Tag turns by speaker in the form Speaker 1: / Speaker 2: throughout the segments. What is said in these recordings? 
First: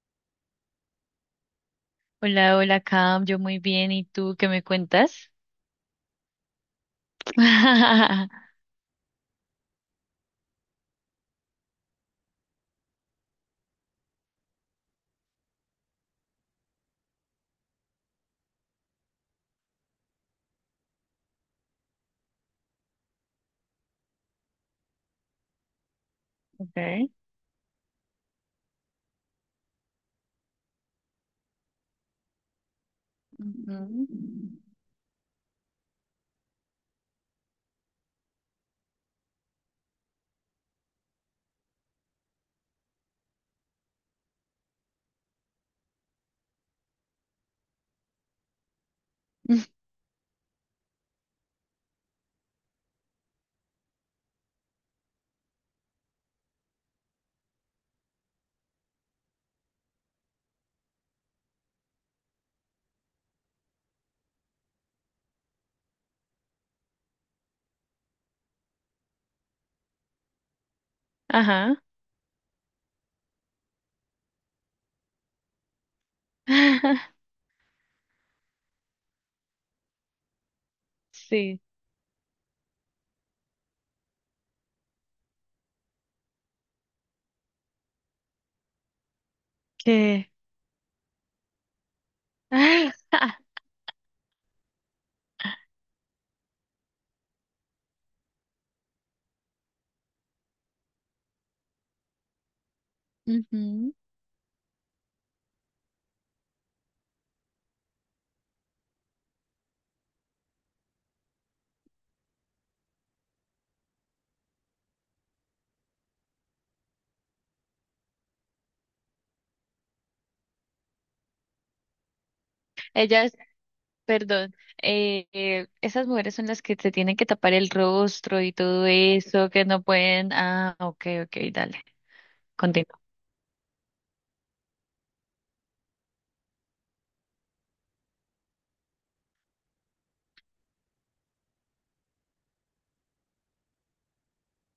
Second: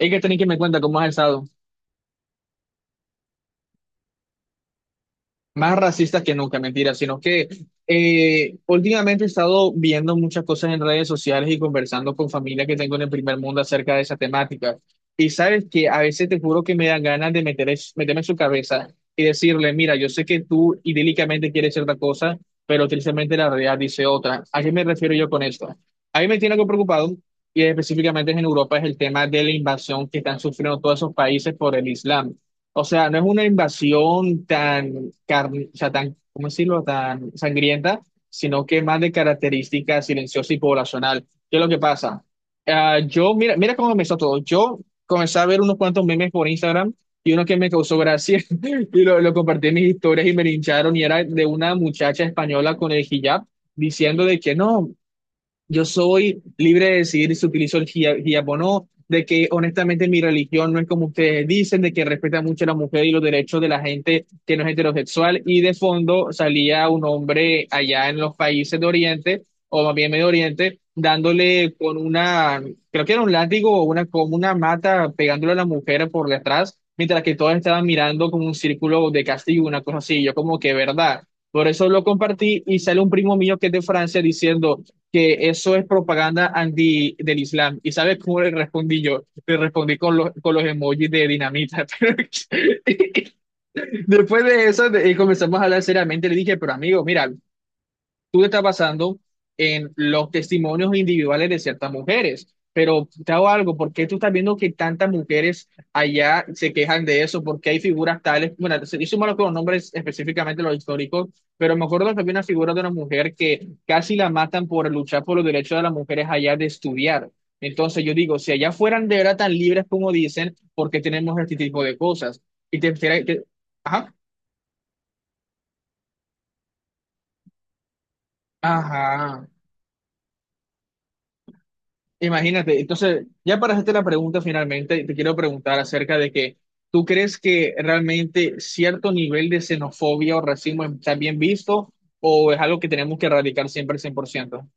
Speaker 1: Hay que tener que me cuenta cómo has estado.
Speaker 2: Hola, hola, Cam, yo muy bien, ¿y tú qué me cuentas?
Speaker 1: Más racista que nunca, mentira, sino que últimamente he estado viendo muchas cosas en redes sociales y conversando con familia que tengo en el primer mundo acerca de esa temática. Y sabes que a veces te juro que me dan ganas de meterme en su cabeza y decirle, mira, yo sé que tú idílicamente quieres cierta cosa, pero tristemente la realidad dice otra. ¿A qué me refiero yo con esto? A mí me tiene algo
Speaker 2: Okay.
Speaker 1: preocupado, y específicamente es en Europa, es el tema de la invasión que están sufriendo todos esos países por el Islam. O sea, no es una
Speaker 2: Ujú.
Speaker 1: invasión tan, o sea, tan, ¿cómo decirlo?, tan sangrienta, sino que más de característica silenciosa y poblacional. ¿Qué es lo que pasa? Ah, yo, mira cómo empezó todo. Yo comencé a ver unos cuantos memes por Instagram y uno que me causó gracia y lo compartí en mis historias y me lincharon y era de una muchacha española con el hijab diciendo de que no, yo soy libre de decidir si utilizo el hijab o no, de que honestamente mi religión no es como ustedes dicen, de que respeta mucho a la mujer y los derechos de la gente que no es heterosexual. Y de fondo salía un hombre allá en los países de Oriente, o más bien Medio Oriente, dándole
Speaker 2: Ajá.
Speaker 1: con una, creo que era un látigo o una, como una mata, pegándole a la mujer por detrás, mientras que todas estaban mirando como un círculo de castigo, una cosa así. Yo como que, ¿verdad?
Speaker 2: Sí.
Speaker 1: Por eso lo compartí y sale un primo mío que es de Francia diciendo que eso es propaganda anti del Islam. ¿Y sabes cómo le respondí yo? Le respondí con los,
Speaker 2: ¿Qué?
Speaker 1: con los emojis de dinamita. Pero después de comenzamos a hablar seriamente. Le dije, pero amigo, mira, tú te estás basando en los testimonios individuales de ciertas mujeres. Pero te hago algo, ¿por
Speaker 2: Ujú.
Speaker 1: qué tú estás viendo que tantas mujeres allá se quejan de eso? ¿Por qué hay figuras tales? Bueno, yo malo con los nombres, específicamente los históricos, pero me acuerdo que había una figura de una mujer que casi la matan por luchar por los derechos de las mujeres allá de estudiar. Entonces yo digo, si allá fueran de verdad tan libres como dicen, ¿por qué tenemos este tipo de cosas? Y te, te-
Speaker 2: Ellas,
Speaker 1: te- ajá,
Speaker 2: perdón, esas mujeres son las que se tienen que tapar el rostro y todo
Speaker 1: ajá.
Speaker 2: eso, que no pueden. Ah, ok, ok, dale,
Speaker 1: Imagínate,
Speaker 2: continúa.
Speaker 1: entonces, ya para hacerte la pregunta finalmente, te quiero preguntar acerca de que tú crees que realmente cierto nivel de xenofobia o racismo está bien visto o es algo que tenemos que erradicar siempre al 100%.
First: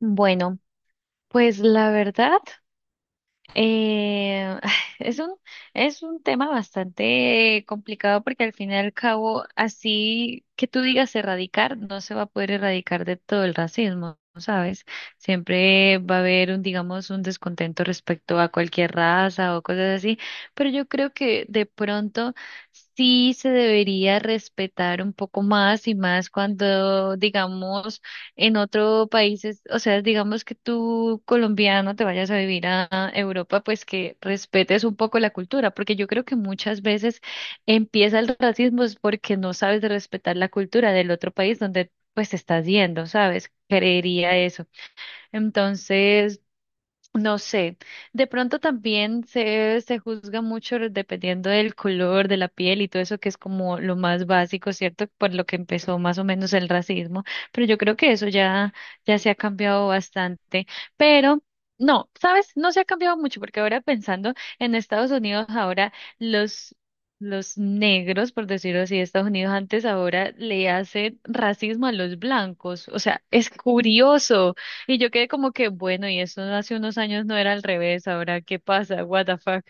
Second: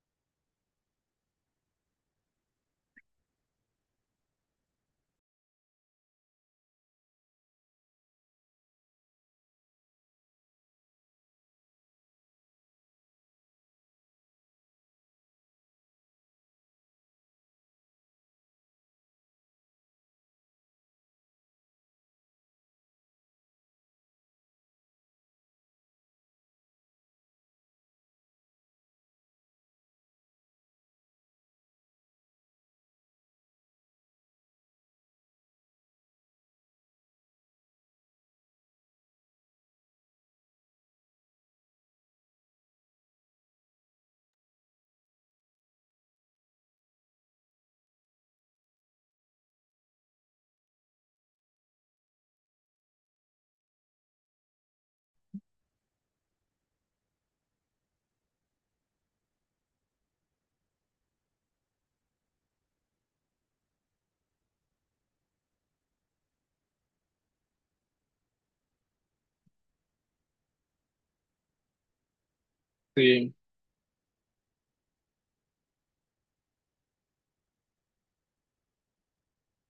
Speaker 2: Bueno, pues la verdad. Eh, es un, es un tema bastante complicado porque al fin y al cabo, así que tú digas erradicar, no se va a poder erradicar de todo el racismo, ¿sabes? Siempre va a haber un, digamos, un descontento respecto a cualquier raza o cosas así, pero yo creo que de pronto sí se debería respetar un poco más y más cuando, digamos, en otro país, o sea, digamos que tú colombiano te vayas a vivir a Europa, pues que respetes un poco la cultura, porque yo creo que muchas veces empieza el racismo es porque no sabes de respetar la cultura del otro país donde pues estás yendo, ¿sabes? Creería eso. Entonces, no sé, de pronto también se juzga mucho dependiendo del color de la piel y todo eso que es como lo más básico, ¿cierto? Por lo que empezó más o menos el racismo, pero yo creo que eso ya, ya se ha cambiado bastante, pero no, ¿sabes? No se ha cambiado mucho porque ahora pensando en Estados Unidos, ahora los... Los negros, por decirlo así, de Estados Unidos antes ahora le hacen racismo a los blancos. O sea,
Speaker 1: Sí.
Speaker 2: es curioso. Y yo quedé como que, bueno, y eso hace unos años no era al revés, ahora qué pasa, what the fuck.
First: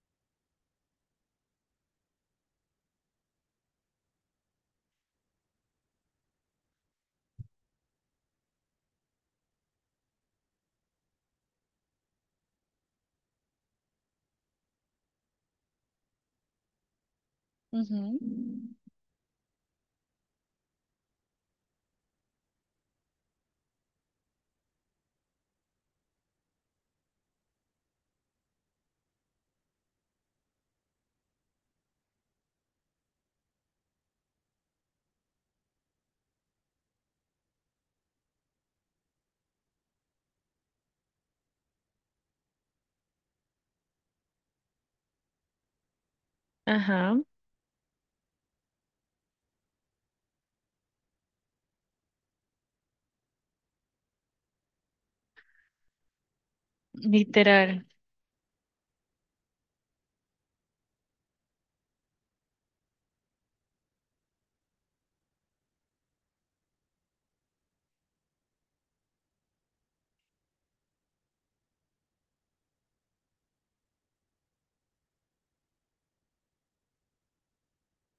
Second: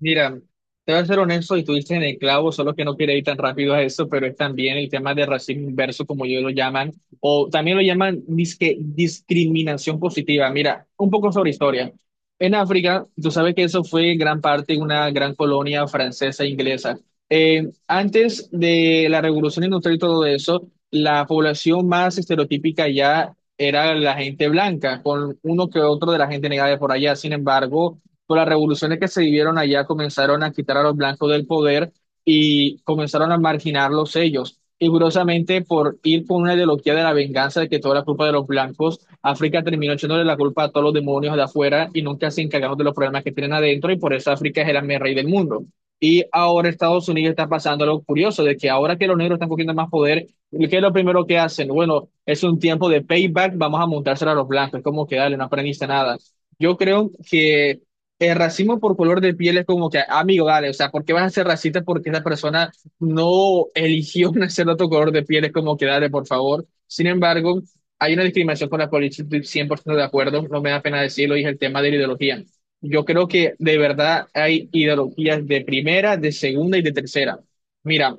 Speaker 1: Mira, te voy a ser honesto y tú dices en el clavo, solo que no quiero ir tan rápido a eso, pero es también el tema de racismo inverso, como ellos lo llaman, o también lo llaman disque, discriminación positiva. Mira, un poco sobre historia. En África, tú sabes que eso fue en gran parte una gran colonia francesa e inglesa.
Speaker 2: Ujú.
Speaker 1: Antes de la revolución industrial y todo eso, la población más estereotípica ya era la gente blanca, con uno que otro de la gente negra de por allá. Sin embargo, con las revoluciones que se vivieron allá, comenzaron a quitar a los blancos del poder y comenzaron a marginarlos ellos. Y curiosamente, por ir con una ideología de la venganza de que toda la culpa de los blancos, África terminó echándole la culpa a todos los demonios de afuera y nunca se encargaron de los problemas que tienen adentro, y por eso África es el amén rey del mundo. Y ahora Estados
Speaker 2: Ajá.
Speaker 1: Unidos está pasando algo curioso, de que ahora que los negros están cogiendo más poder, ¿qué es lo primero que hacen? Bueno, es un tiempo de payback, vamos a montárselo a los blancos, es como que dale, no aprendiste nada. Yo creo que
Speaker 2: Literal.
Speaker 1: el racismo por color de piel es como que, amigo, dale, o sea, ¿por qué vas a ser racista porque esa persona no eligió nacer de otro color de piel? Es como que, dale, por favor. Sin embargo, hay una discriminación con la política, estoy 100% de acuerdo, no me da pena decirlo, y es el tema de la ideología. Yo creo que de verdad hay ideologías de primera, de segunda y de tercera. Mira,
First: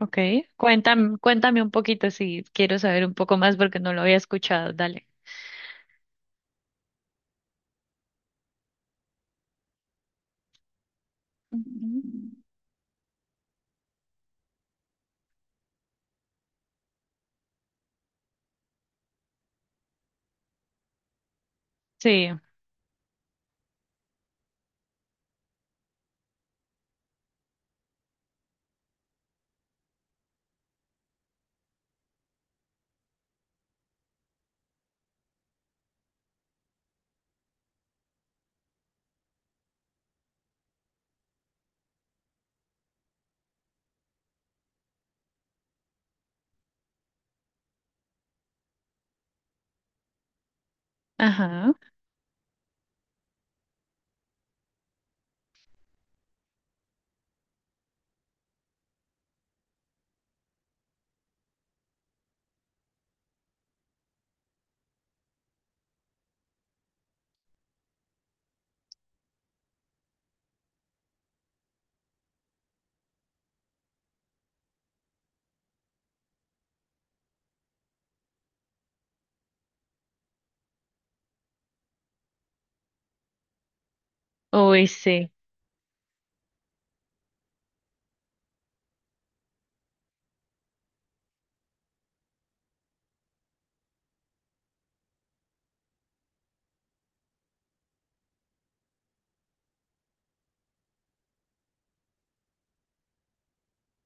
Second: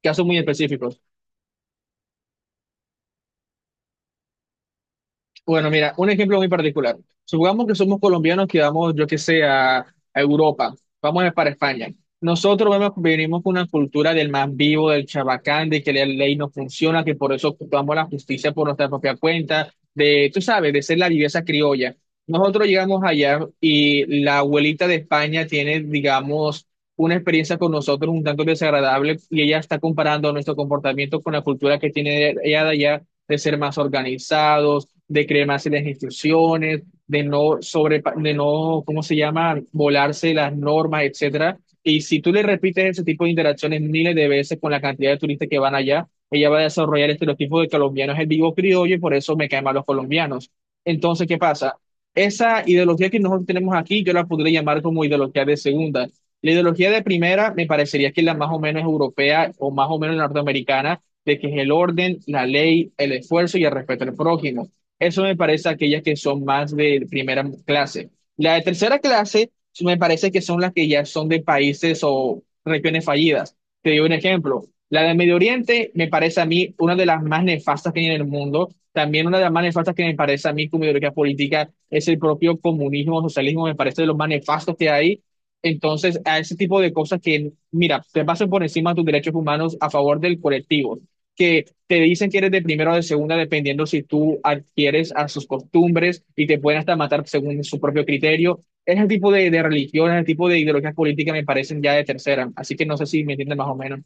Speaker 2: Ok.
Speaker 1: casos muy específicos.
Speaker 2: Cuéntame, cuéntame un poquito si quiero saber un poco más porque no lo había escuchado. Dale.
Speaker 1: Bueno, mira, un ejemplo muy particular. Supongamos que somos colombianos que vamos, yo qué sé, a Europa, para España.
Speaker 2: Ujú.
Speaker 1: Venimos con una cultura del más vivo, del chabacán, de que la ley no funciona, que por eso ocupamos la justicia por nuestra propia cuenta, de, tú sabes, de ser la viveza criolla.
Speaker 2: Sí.
Speaker 1: Nosotros llegamos allá y la abuelita de España tiene, digamos, una experiencia con nosotros un tanto desagradable y ella está comparando nuestro comportamiento con la cultura que tiene ella de allá de ser más organizados, de creer más en las instrucciones, de no, ¿cómo se llama?, volarse las normas, etcétera. Y si tú le repites ese tipo de interacciones miles de veces con la cantidad de turistas que van allá, ella va a desarrollar el estereotipo de colombiano es el vivo criollo y por eso me caen mal los colombianos. Entonces, ¿qué
Speaker 2: Ajá.
Speaker 1: pasa? Esa ideología que nosotros tenemos aquí, yo la podría llamar como ideología de segunda. La ideología de primera me parecería que es la más o menos europea o más o menos norteamericana, de que es el orden, la ley, el esfuerzo y el respeto al prójimo. Eso me parece aquellas que son más de primera clase. La de tercera clase sí me parece que son las que ya son de países o regiones fallidas. Te doy un ejemplo. La de Medio Oriente me parece a mí una de las más nefastas que hay en el mundo. También una de las más nefastas que me parece a mí como ideología política es el propio comunismo, socialismo, me parece de los más nefastos
Speaker 2: Uy,
Speaker 1: que hay.
Speaker 2: sí.
Speaker 1: Entonces, a ese tipo de cosas que, mira, te pasan por encima de tus derechos humanos a favor del colectivo que te dicen que eres de primera o de segunda, dependiendo si tú adquieres a sus costumbres y te pueden hasta matar según su propio criterio. Ese tipo de religiones, ese tipo de ideologías políticas me parecen ya de tercera, así que no sé si me entienden más o menos.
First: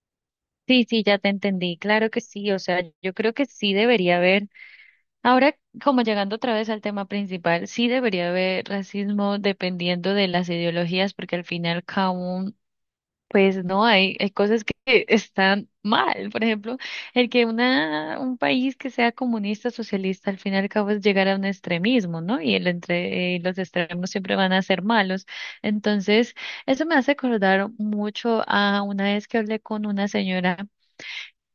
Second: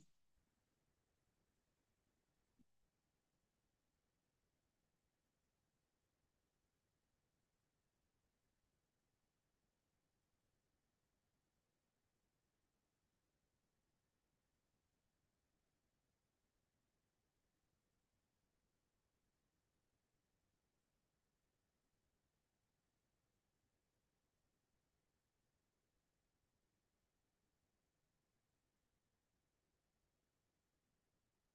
Speaker 2: Sí, sí, ya te entendí. Claro que sí. O sea, yo creo que sí debería haber. Ahora, como llegando otra vez al tema principal, sí debería haber racismo dependiendo de las ideologías, porque al final cada... Pues no, hay cosas que están mal. Por ejemplo, el que un país que sea comunista, socialista, al fin y al cabo es llegar a un extremismo, ¿no? Y el entre, los extremos siempre van a ser malos. Entonces, eso me hace acordar mucho a una vez que hablé con una señora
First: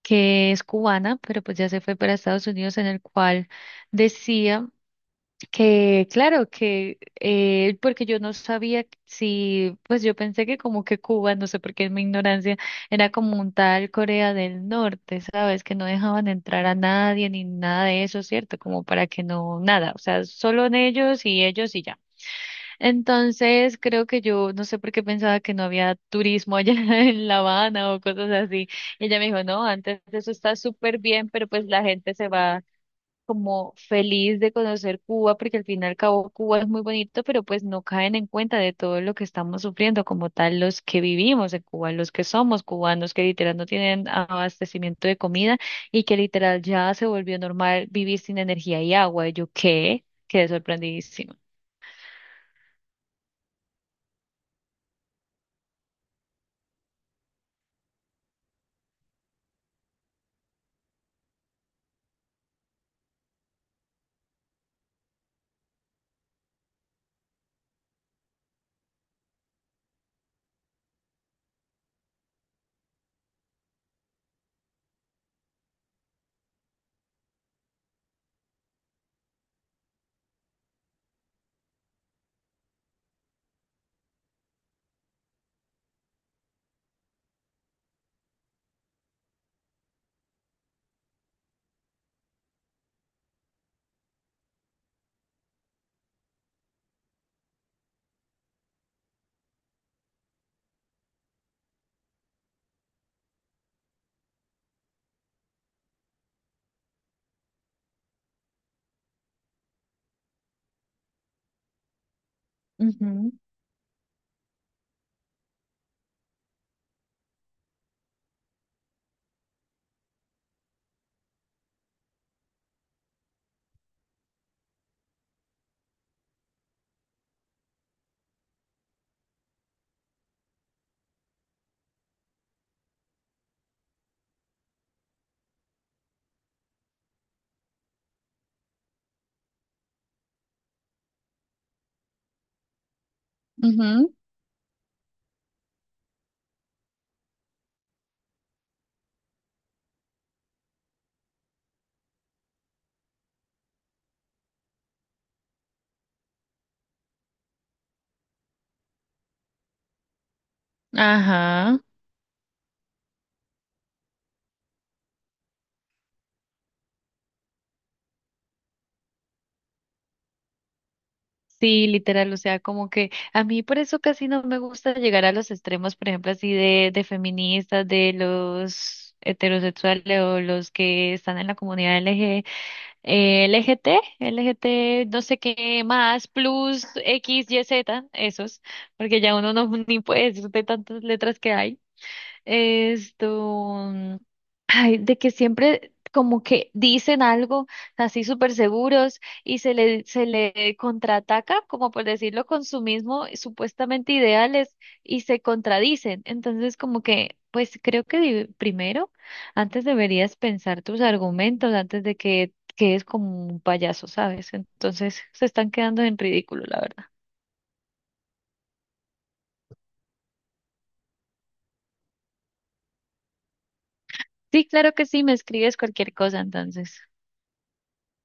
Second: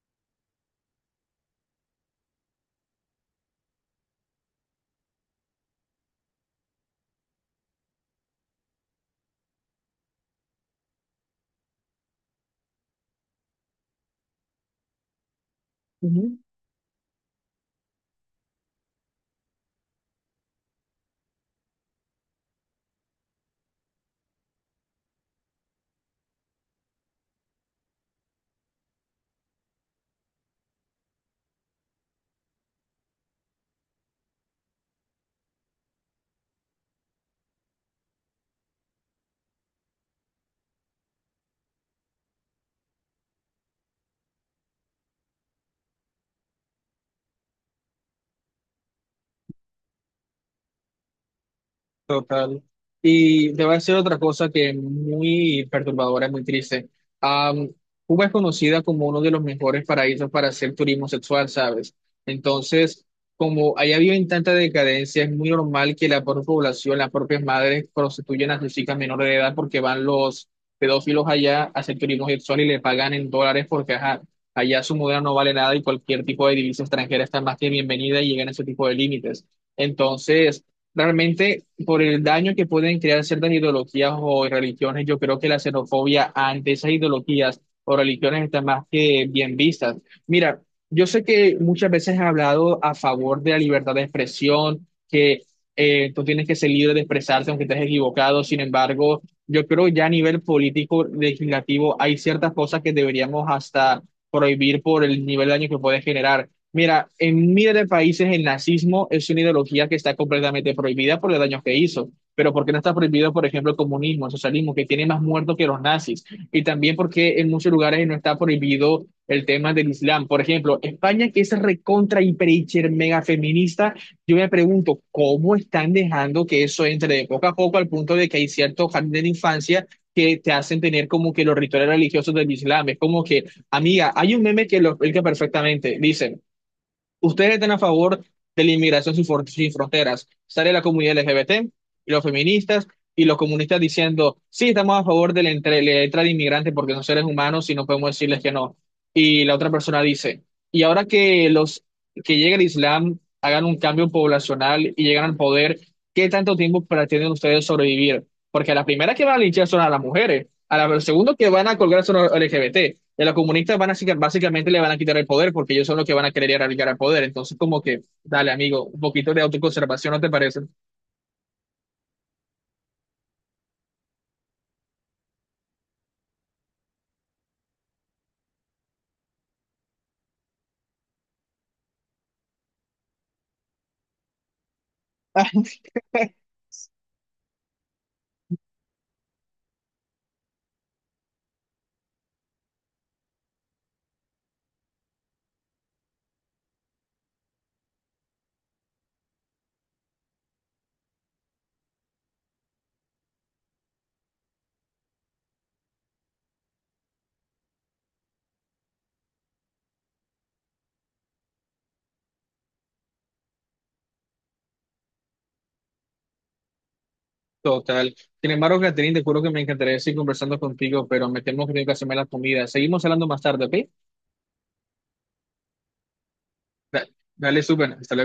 Speaker 2: que es cubana, pero pues ya se fue para Estados Unidos, en el cual decía que claro, que porque yo no sabía si, pues yo pensé que como que Cuba, no sé por qué es mi ignorancia, era como un tal Corea del Norte, ¿sabes? Que no dejaban entrar a nadie ni nada de eso, ¿cierto? Como para que no, nada, o sea, solo en ellos y ellos y ya. Entonces creo que yo no sé por qué pensaba que no había turismo allá en La Habana o cosas así. Y ella me dijo, no, antes eso está súper bien, pero pues la gente se va como feliz de conocer Cuba, porque al fin y al cabo Cuba es muy bonito, pero pues no caen en cuenta de todo lo que estamos sufriendo como tal los que vivimos en Cuba, los que somos cubanos, que literal no tienen abastecimiento de comida y que literal ya se volvió normal vivir sin energía y agua. Y yo qué, quedé sorprendidísima.
Speaker 1: Total. Y te voy a decir otra cosa que es muy perturbadora, es muy triste. Am, Cuba es conocida como uno de los mejores paraísos para hacer turismo sexual, ¿sabes? Entonces, como allá viven tanta decadencia, es muy normal que la propia población, las propias madres prostituyan a sus chicas menores de edad porque van los pedófilos allá a hacer turismo sexual y le pagan en dólares porque ajá, allá su moneda no vale nada y cualquier tipo de divisa extranjera está más que bienvenida y llegan a ese tipo de límites. Entonces, realmente por el daño que pueden crear ciertas ideologías o religiones, yo creo que la xenofobia ante esas ideologías o religiones está más que bien vistas. Mira, yo sé que muchas veces he hablado a favor de la libertad de expresión, que tú tienes que ser libre de expresarte aunque estés equivocado, sin embargo, yo creo ya a nivel político, legislativo, hay ciertas cosas que deberíamos hasta prohibir por el nivel de daño que puede generar. Mira, en miles de países el nazismo es una ideología que está completamente prohibida por los daños que hizo, pero ¿por qué no está
Speaker 2: Ujú,
Speaker 1: prohibido, por ejemplo, el comunismo, el socialismo, que tiene más muertos que los nazis? Y también porque en muchos lugares no está prohibido el tema del Islam. Por ejemplo, España, que es recontra, hiper, hiper, mega feminista, yo me pregunto, ¿cómo están dejando que eso entre de poco a poco al punto de que hay ciertos jardines de infancia que te hacen tener como que los rituales religiosos del Islam? Es como que, amiga, hay un meme que lo explica perfectamente. Dice, ustedes están a favor de la inmigración sin, for- sin fronteras. Sale la comunidad LGBT y los feministas y los comunistas
Speaker 2: ujú.
Speaker 1: diciendo, sí, estamos a favor de la entrada de inmigrantes porque son seres humanos y no podemos decirles que no. Y la otra persona dice, y ahora que llega el Islam, hagan un cambio poblacional y llegan al poder, ¿qué tanto tiempo pretenden ustedes sobrevivir? Porque a la primera que van a linchar son a las mujeres, al segundo que van a
Speaker 2: Ajá.
Speaker 1: colgar son a los LGBT. Y a los comunistas van básicamente le van a quitar el poder porque ellos son los que van a querer erradicar el poder. Entonces, como que, dale, amigo, un poquito de autoconservación, ¿no te parece?
Speaker 2: Sí, literal, o sea, como que a mí por eso casi no me gusta llegar a los extremos, por ejemplo, así de feministas, de los heterosexuales o los que están en la comunidad LG, LGT, LGT, no sé qué más, plus X, Y, Z, esos, porque ya uno no ni puede decir de tantas letras que hay. Esto, mm, ay, de que siempre como que dicen algo así súper seguros y se le contraataca, como por decirlo, con su mismo supuestamente ideales y se contradicen. Entonces, como que, pues creo que di- primero, antes deberías pensar tus argumentos antes de que quedes como un payaso, ¿sabes? Entonces, se están quedando en ridículo, la verdad.
Speaker 1: Total. Sin embargo, Catherine, te juro que me encantaría seguir conversando contigo, pero me temo que tengo que hacerme la comida. Seguimos hablando más tarde, ¿ok?
Speaker 2: Sí, claro que sí, me escribes cualquier cosa, entonces.
Speaker 1: Da- Dale, súper. Hasta luego.